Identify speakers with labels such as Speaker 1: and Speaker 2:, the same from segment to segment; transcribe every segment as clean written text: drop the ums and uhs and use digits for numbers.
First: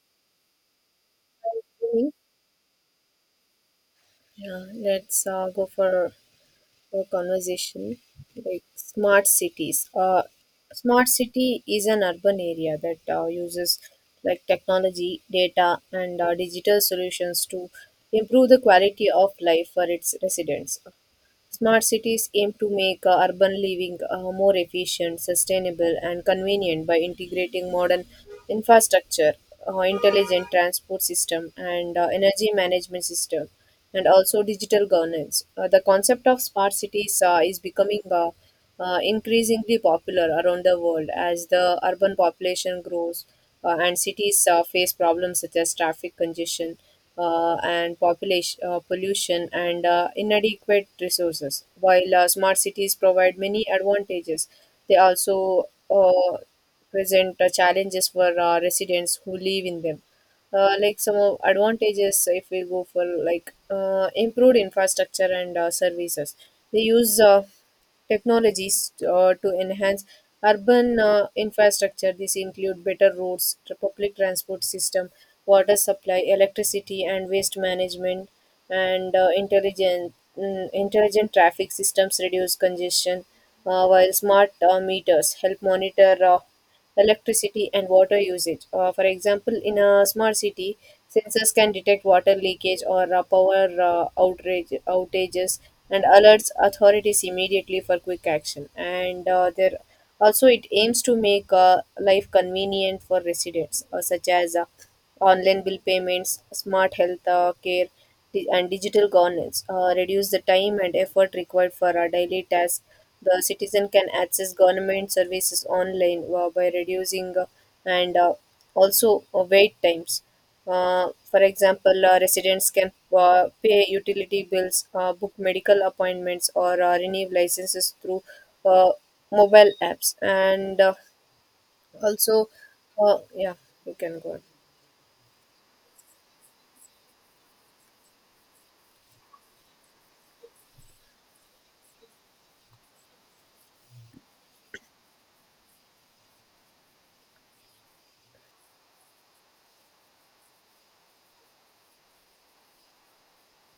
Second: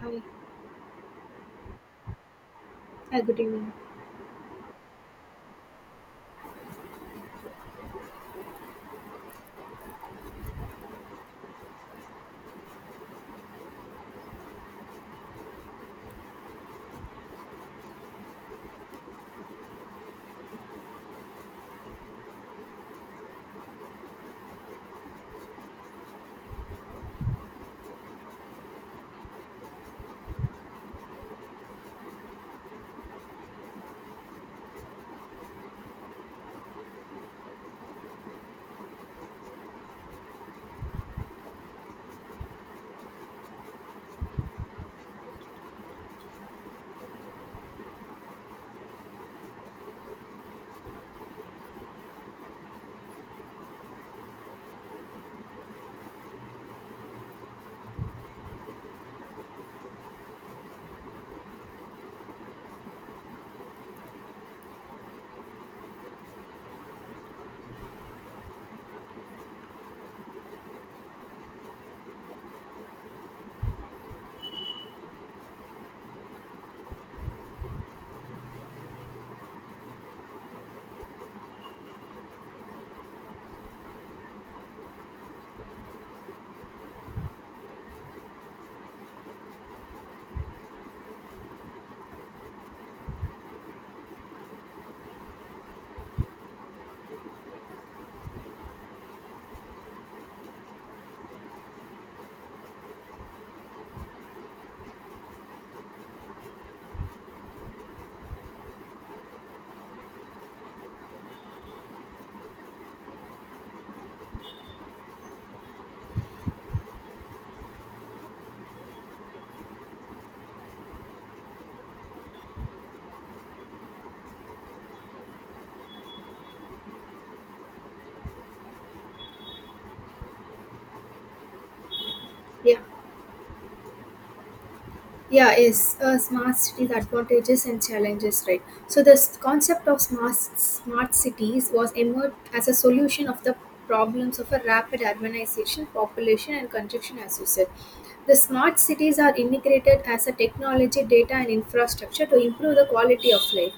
Speaker 1: Hi.
Speaker 2: Mhm.
Speaker 1: Hi, good evening.
Speaker 2: Yeah, let's go for a conversation like smart cities. Smart city is an urban area that uses like technology, data, and digital solutions to improve the quality of life for its residents. Smart cities aim to make urban living more efficient, sustainable, and convenient by integrating modern infrastructure, intelligent transport system, and energy management system, and also digital governance. The concept of smart cities is becoming increasingly popular around the world as the urban population grows and cities face problems such as traffic congestion and population pollution and inadequate resources. While smart cities provide many advantages, they also uh, present challenges for residents who live in them. Like some of advantages, if we go for like improved infrastructure and services, they use. Technologies to enhance urban infrastructure. This include better roads, public transport system, water supply, electricity, and waste management, and intelligent traffic systems reduce congestion, while smart meters help monitor. Electricity and water usage. For example, in a smart city, sensors can detect water leakage or power outages and alerts authorities immediately for quick action. And There also it aims to make life convenient for residents, such as online bill payments, smart health care, and digital governance reduce the time and effort required for our daily tasks. The citizen can access government services online by reducing and also wait times. For example, residents can pay utility bills, book medical appointments, or renew licenses through uh, mobile apps. Also,
Speaker 1: Yeah,
Speaker 2: uh, yeah, you can go on.
Speaker 1: yeah, yes. Smart cities advantages and challenges, right? So this concept of smart cities was emerged as a solution of the problems of a rapid urbanization, population, and congestion, as you said. The smart cities are integrated as a technology, data, and infrastructure to improve the quality of life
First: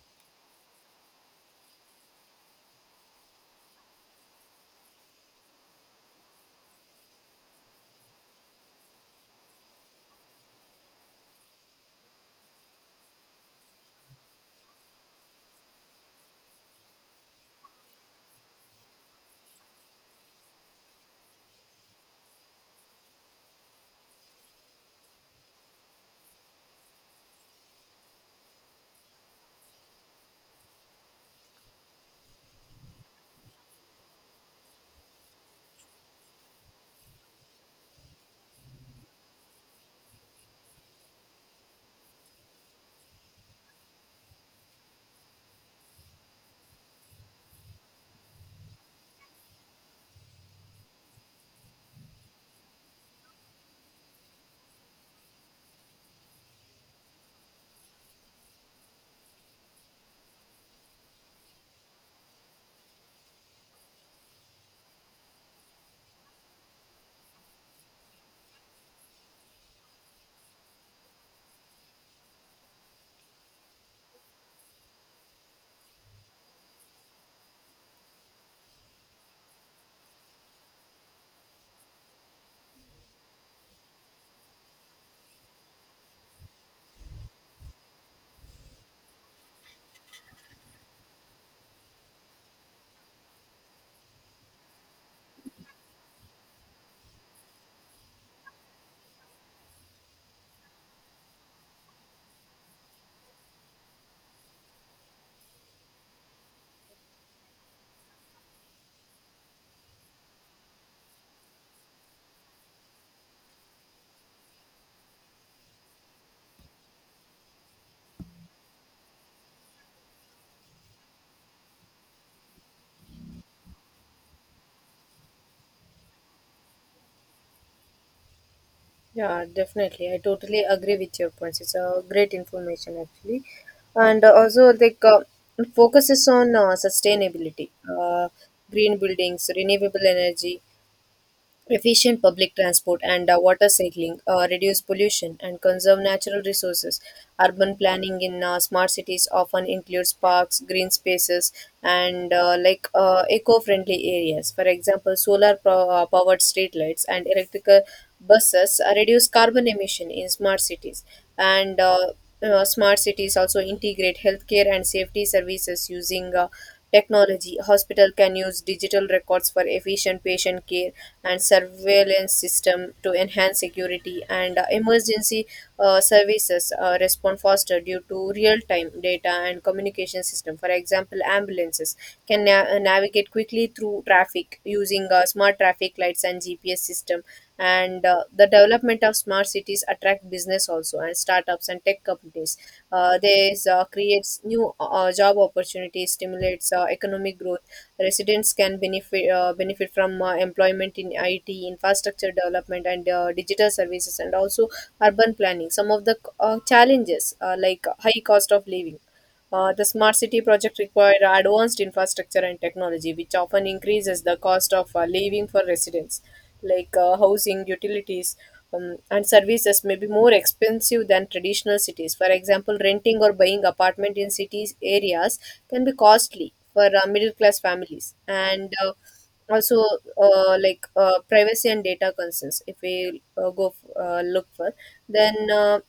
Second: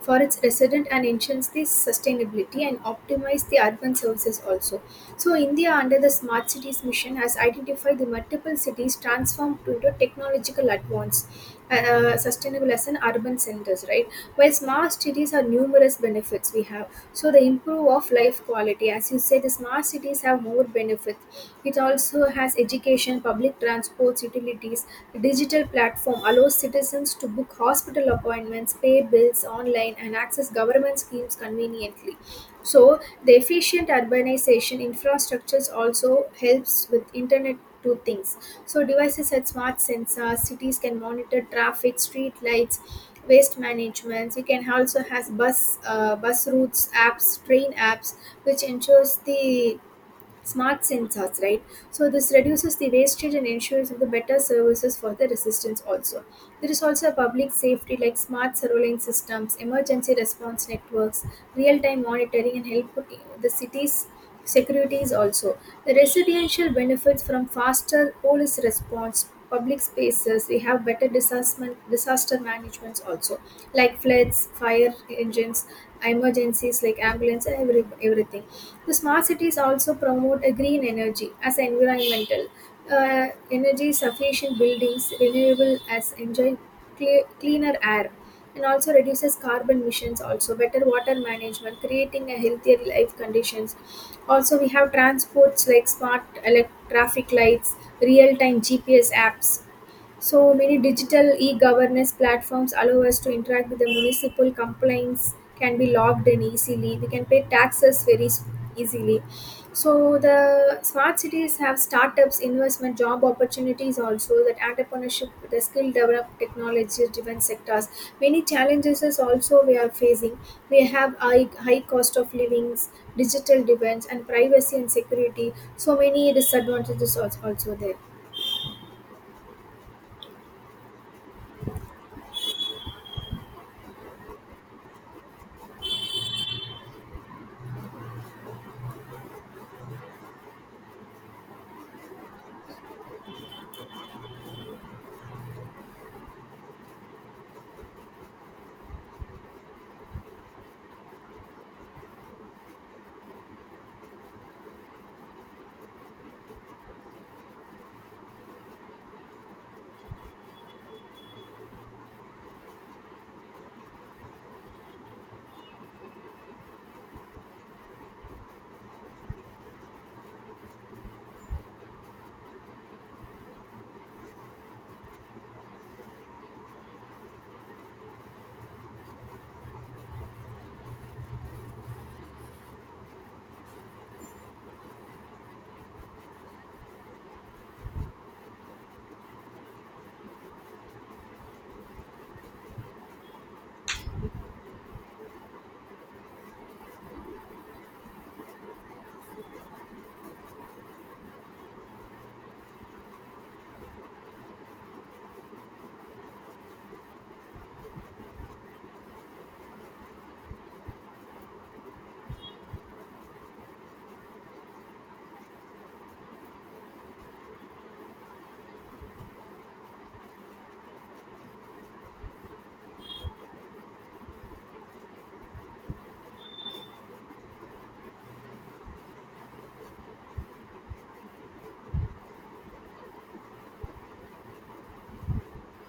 Speaker 1: for its resident and ensures the sustainability and optimize the urban services also. So India under the Smart Cities mission has identified the multiple cities transformed into technological advance, sustainable as an urban centers, right? While smart cities are numerous benefits we have, so the improve of life quality, as you said, the smart cities have more benefits. It also has education, public transports, utilities. The digital platform allows citizens to book hospital appointments, pay bills online, and access government schemes conveniently. So, the efficient urbanization infrastructures also helps with internet to things. So, devices such smart sensors, cities can monitor traffic, street lights, waste management. You can also has bus routes apps, train apps, which ensures the smart sensors, right? So this reduces the wastage and ensures the better services for the resistance also. There is also public safety like smart surveillance systems, emergency response networks, real-time monitoring and help the cities securities also. The residential benefits from faster police response, public spaces. We have better disaster managements also, like floods, fire engines, emergencies like ambulance and everything. The smart cities also promote a green energy as environmental, energy sufficient buildings, renewable as enjoy cleaner air and also reduces carbon emissions, also better water management, creating a healthier life conditions. Also we have transports like smart traffic lights, real time GPS apps, so many digital e-governance platforms allow us to interact with the municipal complaints, can be logged in easily. We can pay taxes very easily. So the smart cities have startups, investment, job opportunities also, that entrepreneurship, the skill develop technology driven sectors. Many challenges is also we are facing. We have high cost of livings, digital defense and privacy and security. So many disadvantages also there.
Speaker 2: Yeah, definitely. I totally agree with your points. It's a great information actually, and also like it focuses on sustainability, green buildings, renewable energy, efficient public transport and water cycling reduce pollution and conserve natural resources. Urban planning in smart cities often includes parks, green spaces, and eco-friendly areas. For example, solar powered streetlights and electrical buses reduce carbon emission in smart cities. And smart cities also integrate healthcare and safety services using technology. Hospital can use digital records for efficient patient care and surveillance system to enhance security and emergency services respond faster due to real-time data and communication system. For example, ambulances can navigate quickly through traffic using smart traffic lights and GPS system and the development of smart cities attract business also and startups and tech companies. This creates new job opportunities, stimulates economic growth. Residents can benefit from employment in IT, infrastructure development, and digital services, and also urban planning. Some of the challenges like high cost of living. The smart city project require advanced infrastructure and technology, which often increases the cost of living for residents, like housing, utilities, and services may be more expensive than traditional cities. For example, renting or buying apartment in cities areas can be costly for middle class families, and also like privacy and data concerns. If we go look for, then.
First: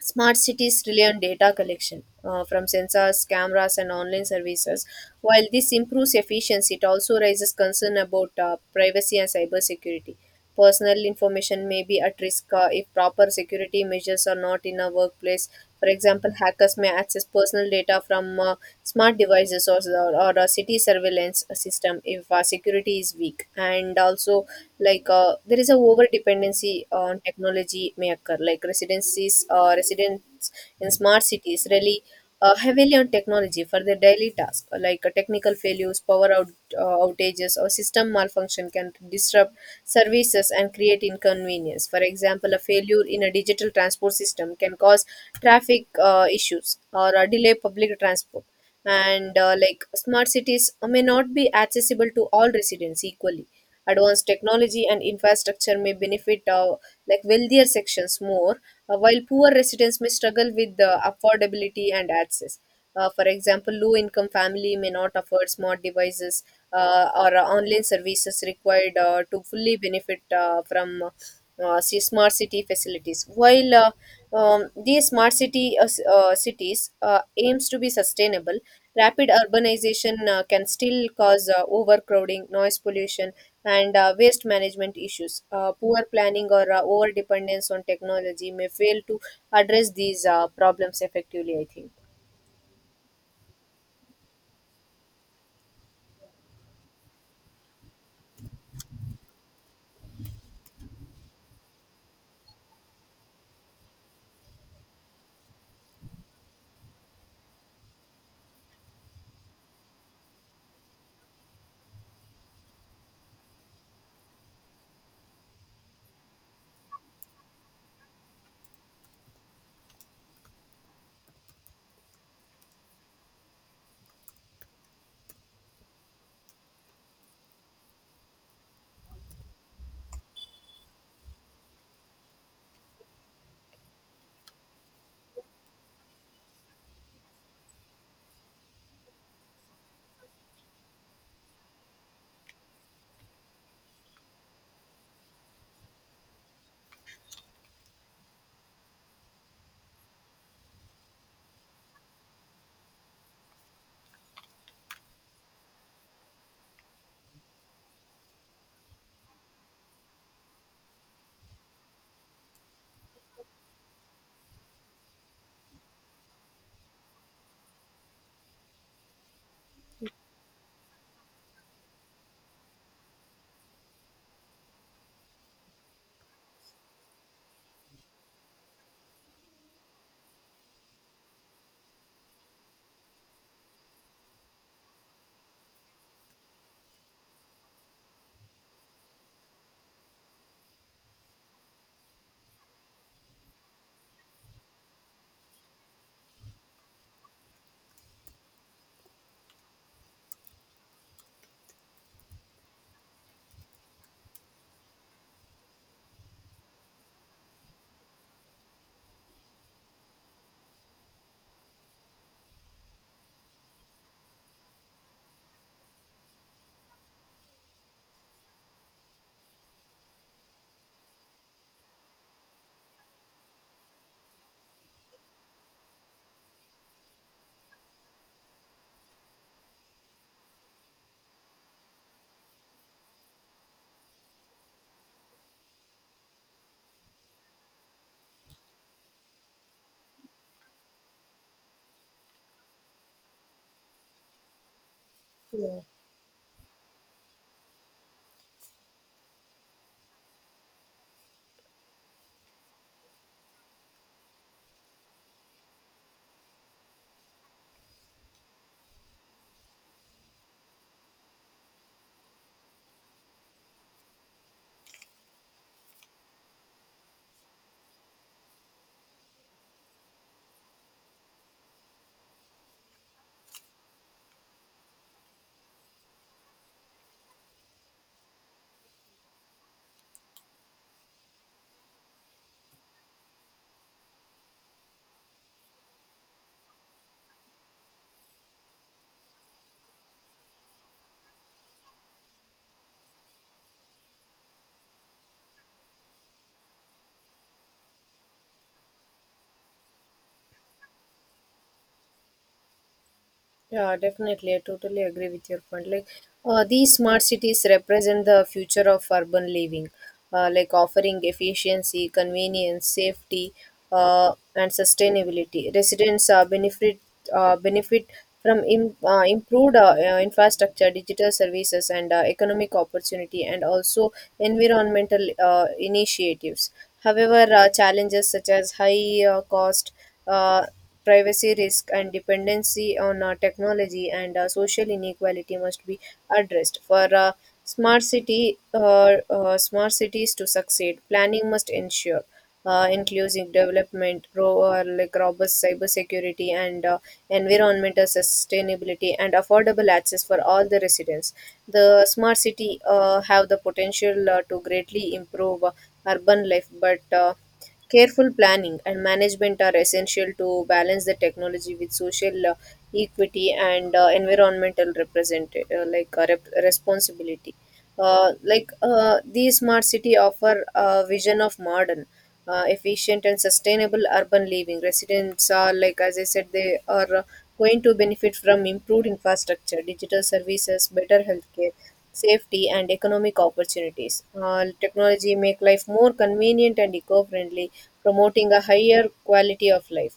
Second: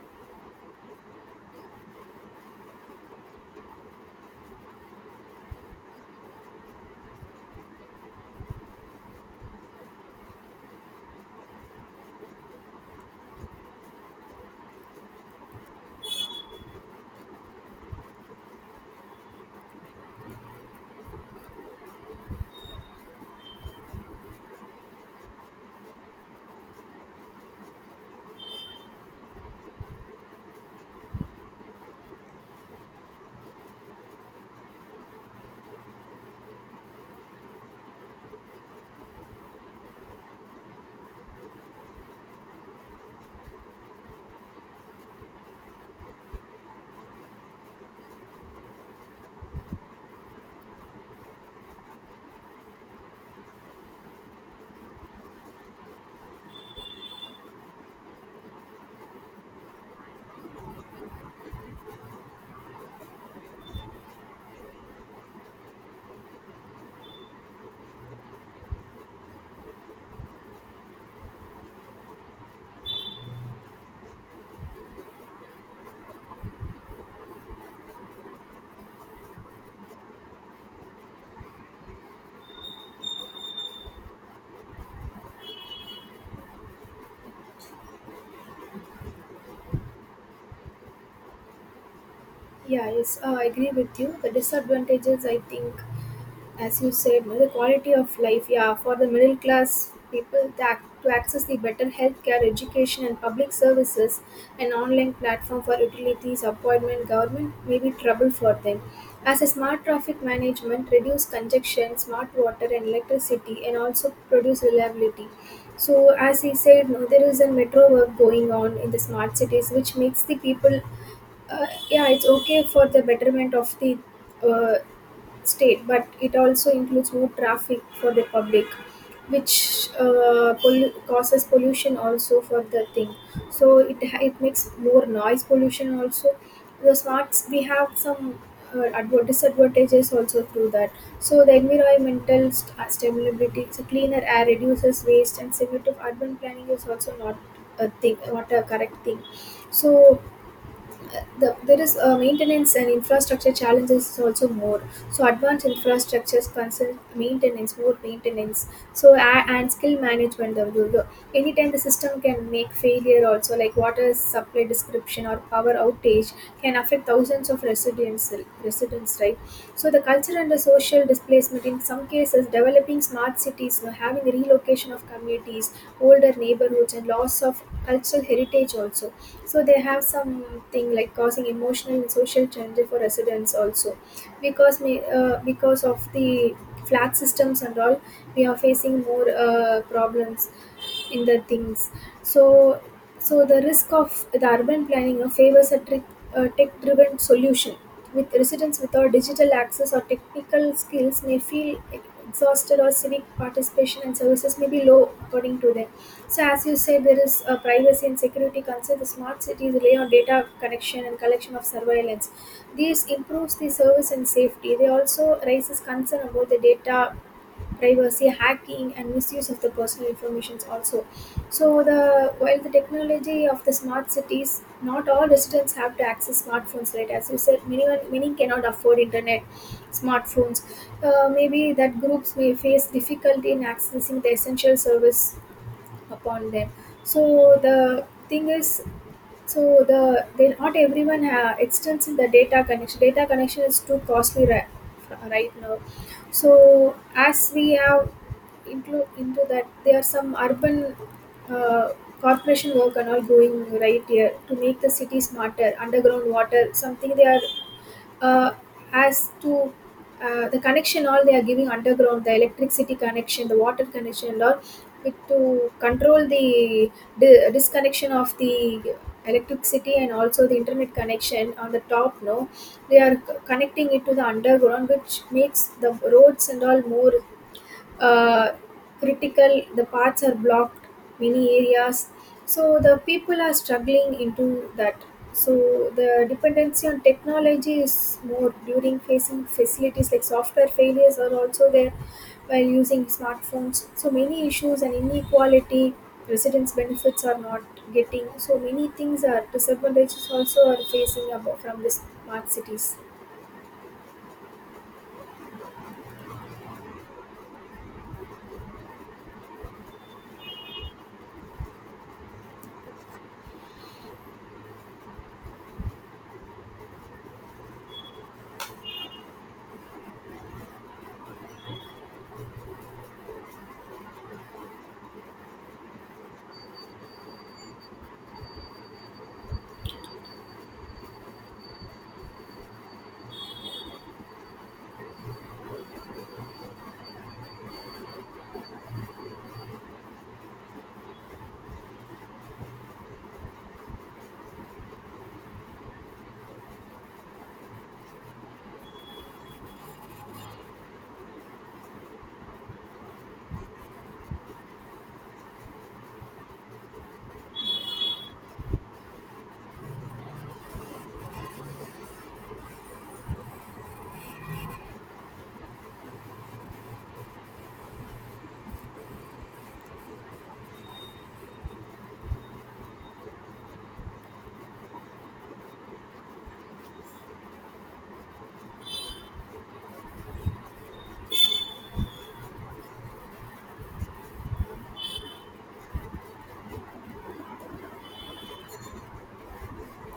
Speaker 2: Smart cities rely on data collection from sensors, cameras, and online services. While this improves efficiency, it also raises concern about privacy and cybersecurity. Personal information may be at risk if proper security measures are not in a workplace. For example, hackers may access personal data from smart devices or a city surveillance system if security is weak. And also, like there is a over dependency on technology may occur. Like residencies, residents in smart cities really heavily on technology for their daily tasks, like technical failures, power outages, or system malfunction can disrupt services and create inconvenience. For example, a failure in a digital transport system can cause traffic issues or delay public transport. And like smart cities may not be accessible to all residents equally. Advanced technology and infrastructure may benefit like wealthier sections more, while poor residents may struggle with the affordability and access. For example, low-income family may not afford smart devices or online services required to fully benefit from see smart city facilities. While these smart cities aims to be sustainable, rapid urbanization can still cause overcrowding, noise pollution, and waste management issues. Poor planning or over dependence on technology may fail to address these problems effectively, I think.
Speaker 1: Yeah, yes, I agree with you. The disadvantages, I think, as you said, no, the quality of life. Yeah, for the middle class people to, to access the better healthcare, education, and public services, an online platform for utilities, appointment, government may be trouble for them. As a smart traffic management, reduce congestion, smart water and electricity, and also produce reliability. So, as he said, no, there is a metro work going on in the smart cities, which makes the people, yeah, it's okay for the betterment of the uh, state, but it also includes more traffic for the public, which causes pollution also for the thing. So it it makes more noise pollution also. The smarts we have some disadvantages also through that. So the environmental stability, so cleaner air reduces waste, and similar to urban planning is also not a thing, not a correct thing. So the, there is maintenance and infrastructure challenges is also more. So advanced infrastructures concern maintenance, more maintenance. So and skill management of the, anytime the system can make failure also, like water supply description or power outage can affect thousands of residents, right? So the culture and the social displacement, in some cases developing smart cities, you know, having relocation of communities, older neighborhoods, and loss of cultural heritage also. So they have something like causing emotional and social changes for residents also, because because of the flat systems and all, we are facing more problems in the things. So so the risk of the urban planning favors a tech driven solution, with residents without digital access or technical skills may feel exhausted or civic participation and services may be low according to them. So as you say, there is a privacy and security concern. The smart cities rely on data connection and collection of surveillance. This improves the service and safety. They also raises concern about the data privacy, hacking, and misuse of the personal information. Also, so the while the technology of the smart cities, not all residents have to access smartphones. Right, as you said, many cannot afford internet, smartphones. Maybe that groups may face difficulty in accessing the essential service upon them. So the thing is, so the they not everyone extends in the data connection, data connection is too costly, right now. So as we have into that, there are some urban uh, corporation work and all going right here to make the city smarter, underground water, something they are, uh, as to the connection all they are giving underground, the electricity connection, the water connection and all, with to control the disconnection of the electricity and also the internet connection on the top no, they are connecting it to the underground, which makes the roads and all more uh, critical, the paths are blocked, many areas. So the people are struggling into that. So the dependency on technology is more, during facing facilities like software failures are also there, while using smartphones, so many issues and inequality, residents benefits are not getting. So many things are disadvantages also, are facing about from the smart cities.
Speaker 2: Yeah, definitely. I totally agree with your point. Like, these smart cities represent the future of urban living, like offering efficiency, convenience, safety, and sustainability. Residents benefit from improved infrastructure, digital services, and economic opportunity, and also environmental initiatives. However, challenges such as high cost. Uh, privacy risk and dependency on technology and social inequality must be addressed. For smart city, smart cities to succeed, planning must ensure inclusive development, ro- like robust cybersecurity and environmental sustainability, and affordable access for all the residents. The smart city have the potential to greatly improve urban life, but careful planning and management are essential to balance the technology with social equity and environmental responsibility. Like the smart city offer a vision of modern, efficient and sustainable urban living. Residents are like as I said, they are going to benefit from improved infrastructure, digital services, better healthcare safety, and economic opportunities. Technology make life more convenient and eco-friendly, promoting a higher quality of life.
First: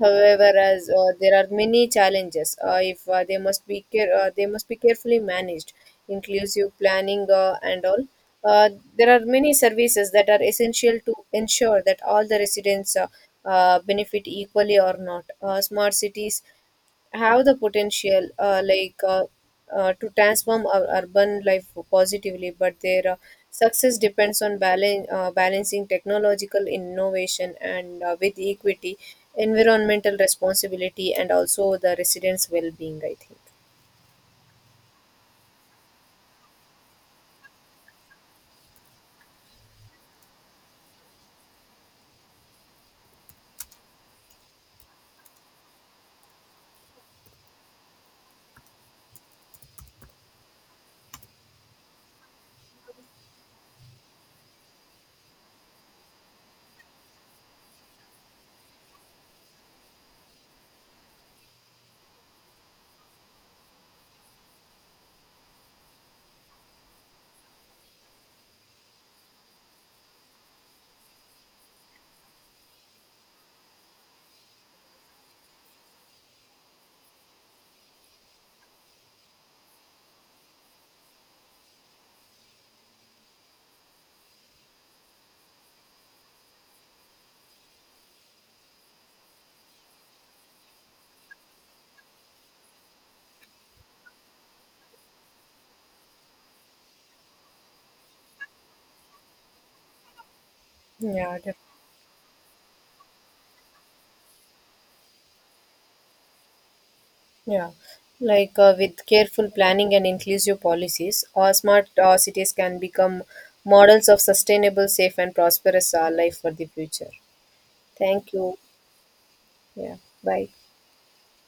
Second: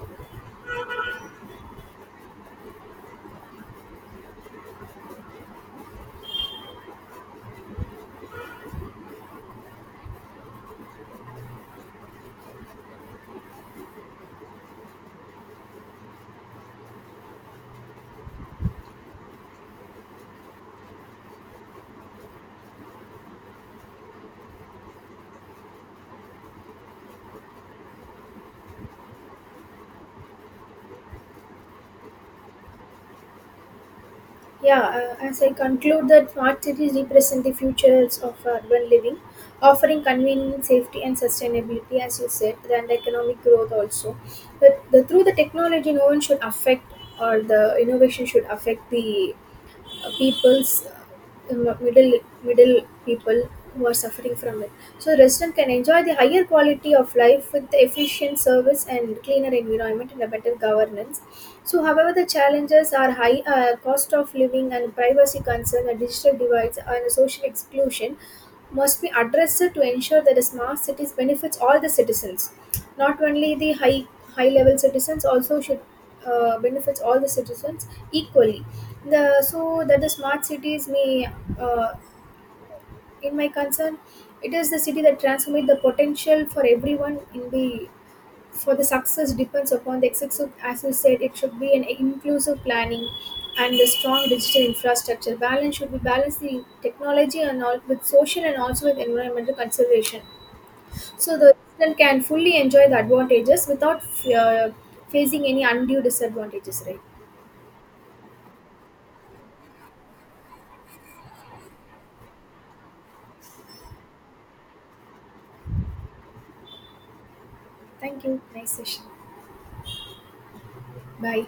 Speaker 2: However, as there are many challenges, if they must be care- they must be carefully managed, inclusive planning and all. Uh, there are many services that are essential to ensure that all the residents benefit equally or not. Smart cities have the potential to transform our urban life positively, but their success depends on balancing technological innovation and with equity, environmental responsibility and also the residents well-being, I think.
Speaker 1: Yeah, as I conclude that smart cities represent the futures of urban living, offering convenience, safety, and sustainability, as you said, and economic growth also. But the, through the technology, no one should affect, or the innovation should affect the peoples, uh, middle middle people who are suffering from it. So resident can enjoy the higher quality of life with the efficient service and cleaner environment and a better governance. So however the challenges are high cost of living and privacy concern and digital divides and social exclusion must be addressed to ensure that a smart cities benefits all the citizens, not only the high level citizens, also should benefits all the citizens equally. The so that the smart cities may, uh, in my concern, it is the city that transforms the potential for everyone in the, for the success depends upon the executive, as you said, it should be an inclusive planning and the strong digital infrastructure. Balance should be balance the technology and all with social and also with environmental consideration.
Speaker 2: yeah,
Speaker 1: So the
Speaker 2: def-
Speaker 1: resident can fully enjoy the advantages without uh, facing any undue disadvantages, right?
Speaker 2: yeah. Like with careful planning and inclusive policies, our smart cities can become models of sustainable, safe, and prosperous life for the future.
Speaker 1: Thank
Speaker 2: Thank
Speaker 1: you.
Speaker 2: you.
Speaker 1: Nice session.
Speaker 2: Yeah, bye.
Speaker 1: Bye.